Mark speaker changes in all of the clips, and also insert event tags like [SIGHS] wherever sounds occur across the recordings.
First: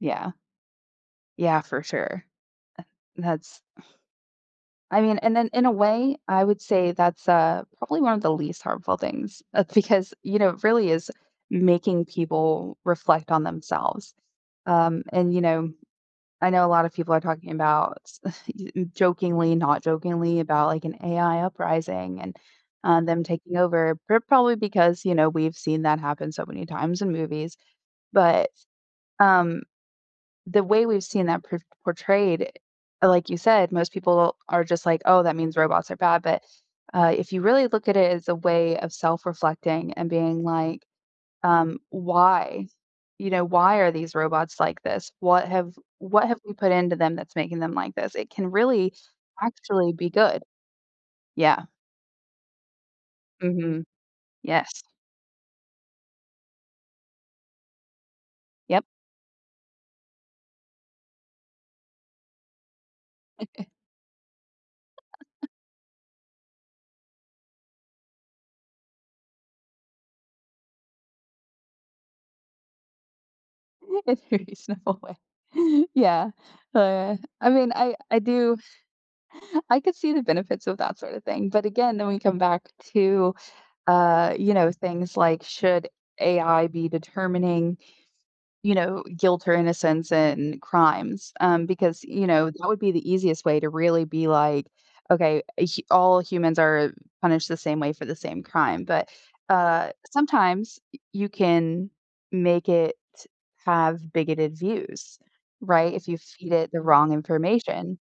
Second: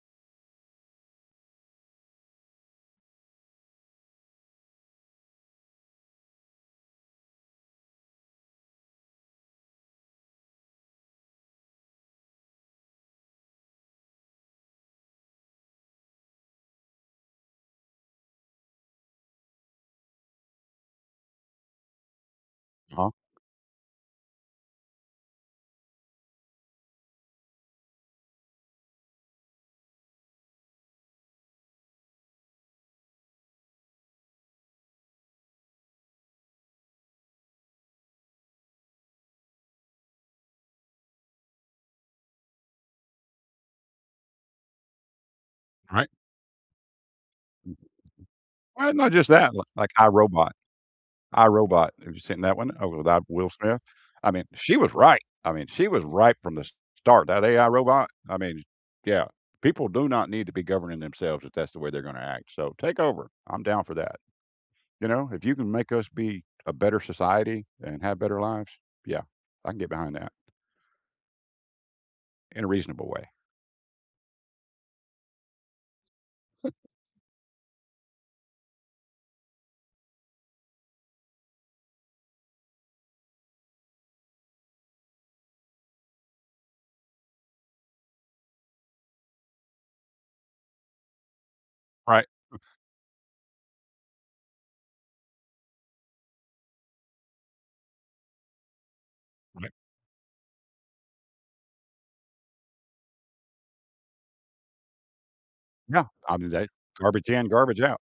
Speaker 1: Yeah. Yeah, for sure, eh That's [SIGHS] I mean, and then in a way, I would say that's, uh, probably one of the least harmful things, that's because, you know, it really is making people reflect on themselves. Um, and, you know, I know a lot of people are talking about, sc [SCOFFS] e jokingly, not jokingly about, like, an AI uprising, and, um,
Speaker 2: Uh-huh.
Speaker 1: them taking over, pro probably because, you know, we've seen that happen so many times in movies. But, um, the way we've seen that por portrayed, uh, like you said, most people are just like, "Oh, that means robots are bad," but, uh, if you really look at it as a way of self-reflecting and being like, um, "Why?" You know, "Why are these robots like this? What have
Speaker 2: Right.
Speaker 1: what have we put into them that's making them like this?" It can
Speaker 2: Why
Speaker 1: really,
Speaker 2: not just that? Li like,
Speaker 1: actually
Speaker 2: I,
Speaker 1: be good.
Speaker 2: Robot. I,
Speaker 1: Yeah.
Speaker 2: Robot, have you seen that one? Oh, with, ah, Will Smith?
Speaker 1: Mhm.
Speaker 2: I mean, she
Speaker 1: Yes.
Speaker 2: was right! I mean, she was right from the s start, that AI robot I mean, sh
Speaker 1: Yep.
Speaker 2: Yeah, people do not need to be governing themselves if that's the way they're gonna act, so, "Take over, I'm
Speaker 1: [CHUCKLES]
Speaker 2: down for that." You know, "If
Speaker 1: [GIGGLES]
Speaker 2: you can make us be a better society and have better lives? Yeah, I can get behind that." In a reasonable way.
Speaker 1: In a reasonable way. Yeah, oh yeah. I mean, I I do I could see the benefits of that sorta thing, but again, then we come back to, uh, you know, things like, "Should AI be determining, you know, guilt or innocence in crimes?" Um, because,
Speaker 2: Right.
Speaker 1: you know, that would be the easiest way to really be like, "Okay, eh, h all humans are punished the same way for the same crime," but,
Speaker 2: Right.
Speaker 1: uh, sometimes y you can make it have bigoted views, right,
Speaker 2: Yeah,
Speaker 1: if you
Speaker 2: I mean,
Speaker 1: feed
Speaker 2: they
Speaker 1: it the wrong
Speaker 2: "Garbage in, garbage
Speaker 1: information.
Speaker 2: out."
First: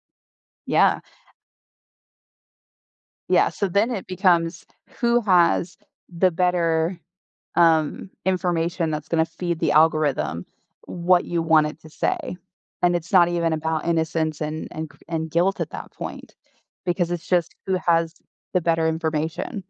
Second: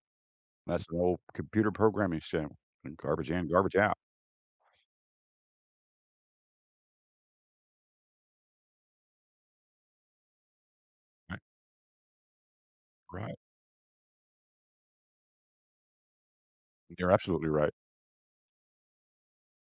Speaker 2: That's the
Speaker 1: Yeah
Speaker 2: whole computer programming saying, "Garbage in,
Speaker 1: Yeah, so,
Speaker 2: garbage
Speaker 1: then
Speaker 2: out."
Speaker 1: it becomes, "Who has the better, um, information that's gonna feed the algorithm what
Speaker 2: M
Speaker 1: you want it to say?" And it's not
Speaker 2: Right?
Speaker 1: even about innocence and and cr and guilt at that point,
Speaker 2: You're
Speaker 1: because it's
Speaker 2: absolutely
Speaker 1: just,
Speaker 2: right.
Speaker 1: "Who has the better information?"